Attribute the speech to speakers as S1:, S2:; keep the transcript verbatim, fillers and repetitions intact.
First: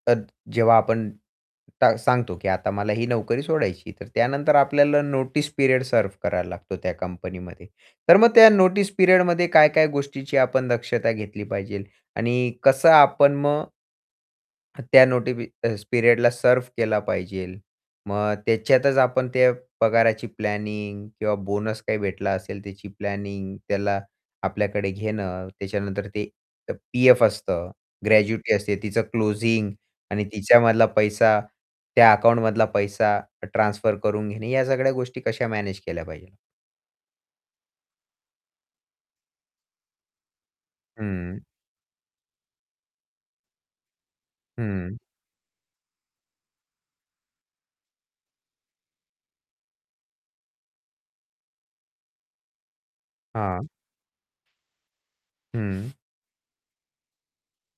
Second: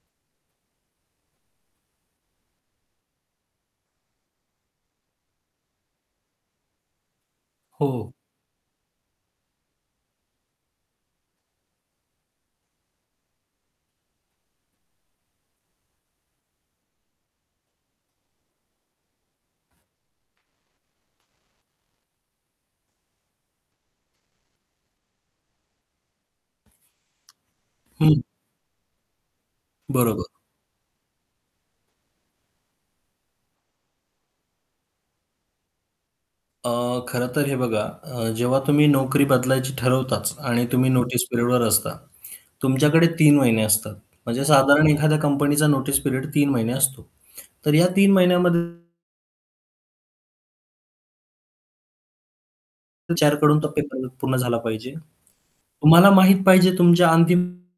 S1: तर जेव्हा आपण ट सांगतो, की आता मला ही नोकरी सोडायची आहे, तर त्यानंतर आपल्याला नोटीस पिरियड सर्व्ह करावा लागतो, त्या कंपनीमध्ये.
S2: हो.
S1: तर मग त्या नोटीस पिरियडमध्ये काय-काय गोष्टीची आपण दक्षता घेतली पाहिजे आणि कसं आपण मग त्या नोटीपी पिरियडला सर्व्ह केला पाहिजेल. मग त्याच्यातच आपण ते पगाराची प्लॅनिंग किंवा बोनस काही भेटला असेल त्याची प्लॅनिंग त्याला आपल्याकडे घेणं, त्याच्यानंतर ते पीएफ असतं
S2: हं.
S1: ग्रॅज्युटी असते, तिचं क्लोजिंग आणि
S2: बरोबर.
S1: तिच्यामधला पैसा त्या अकाउंटमधला पैसा ट्रान्सफर करून घेणे या सगळ्या गोष्टी कशा मॅनेज केल्या पाहिजे.
S2: अ, खरं तर हे बघा अ, जेव्हा तुम्ही नोकरी बदलायची ठरवताच आणि तुम्ही नोटीस
S1: हं.
S2: पिरियडवर असता तुमच्याकडे तीन महिने असतात म्हणजे साधारण
S1: हं.
S2: एखाद्या कंपनीचा नोटीस पिरियड तीन महिने असतो. तर या तीन महिन्यामध्ये एचआर कडून
S1: हां.
S2: तो [unintelligible] पूर्ण झाला पाहिजे.
S1: हं.
S2: तुम्हाला माहित पाहिजे तुमच्या अंतिम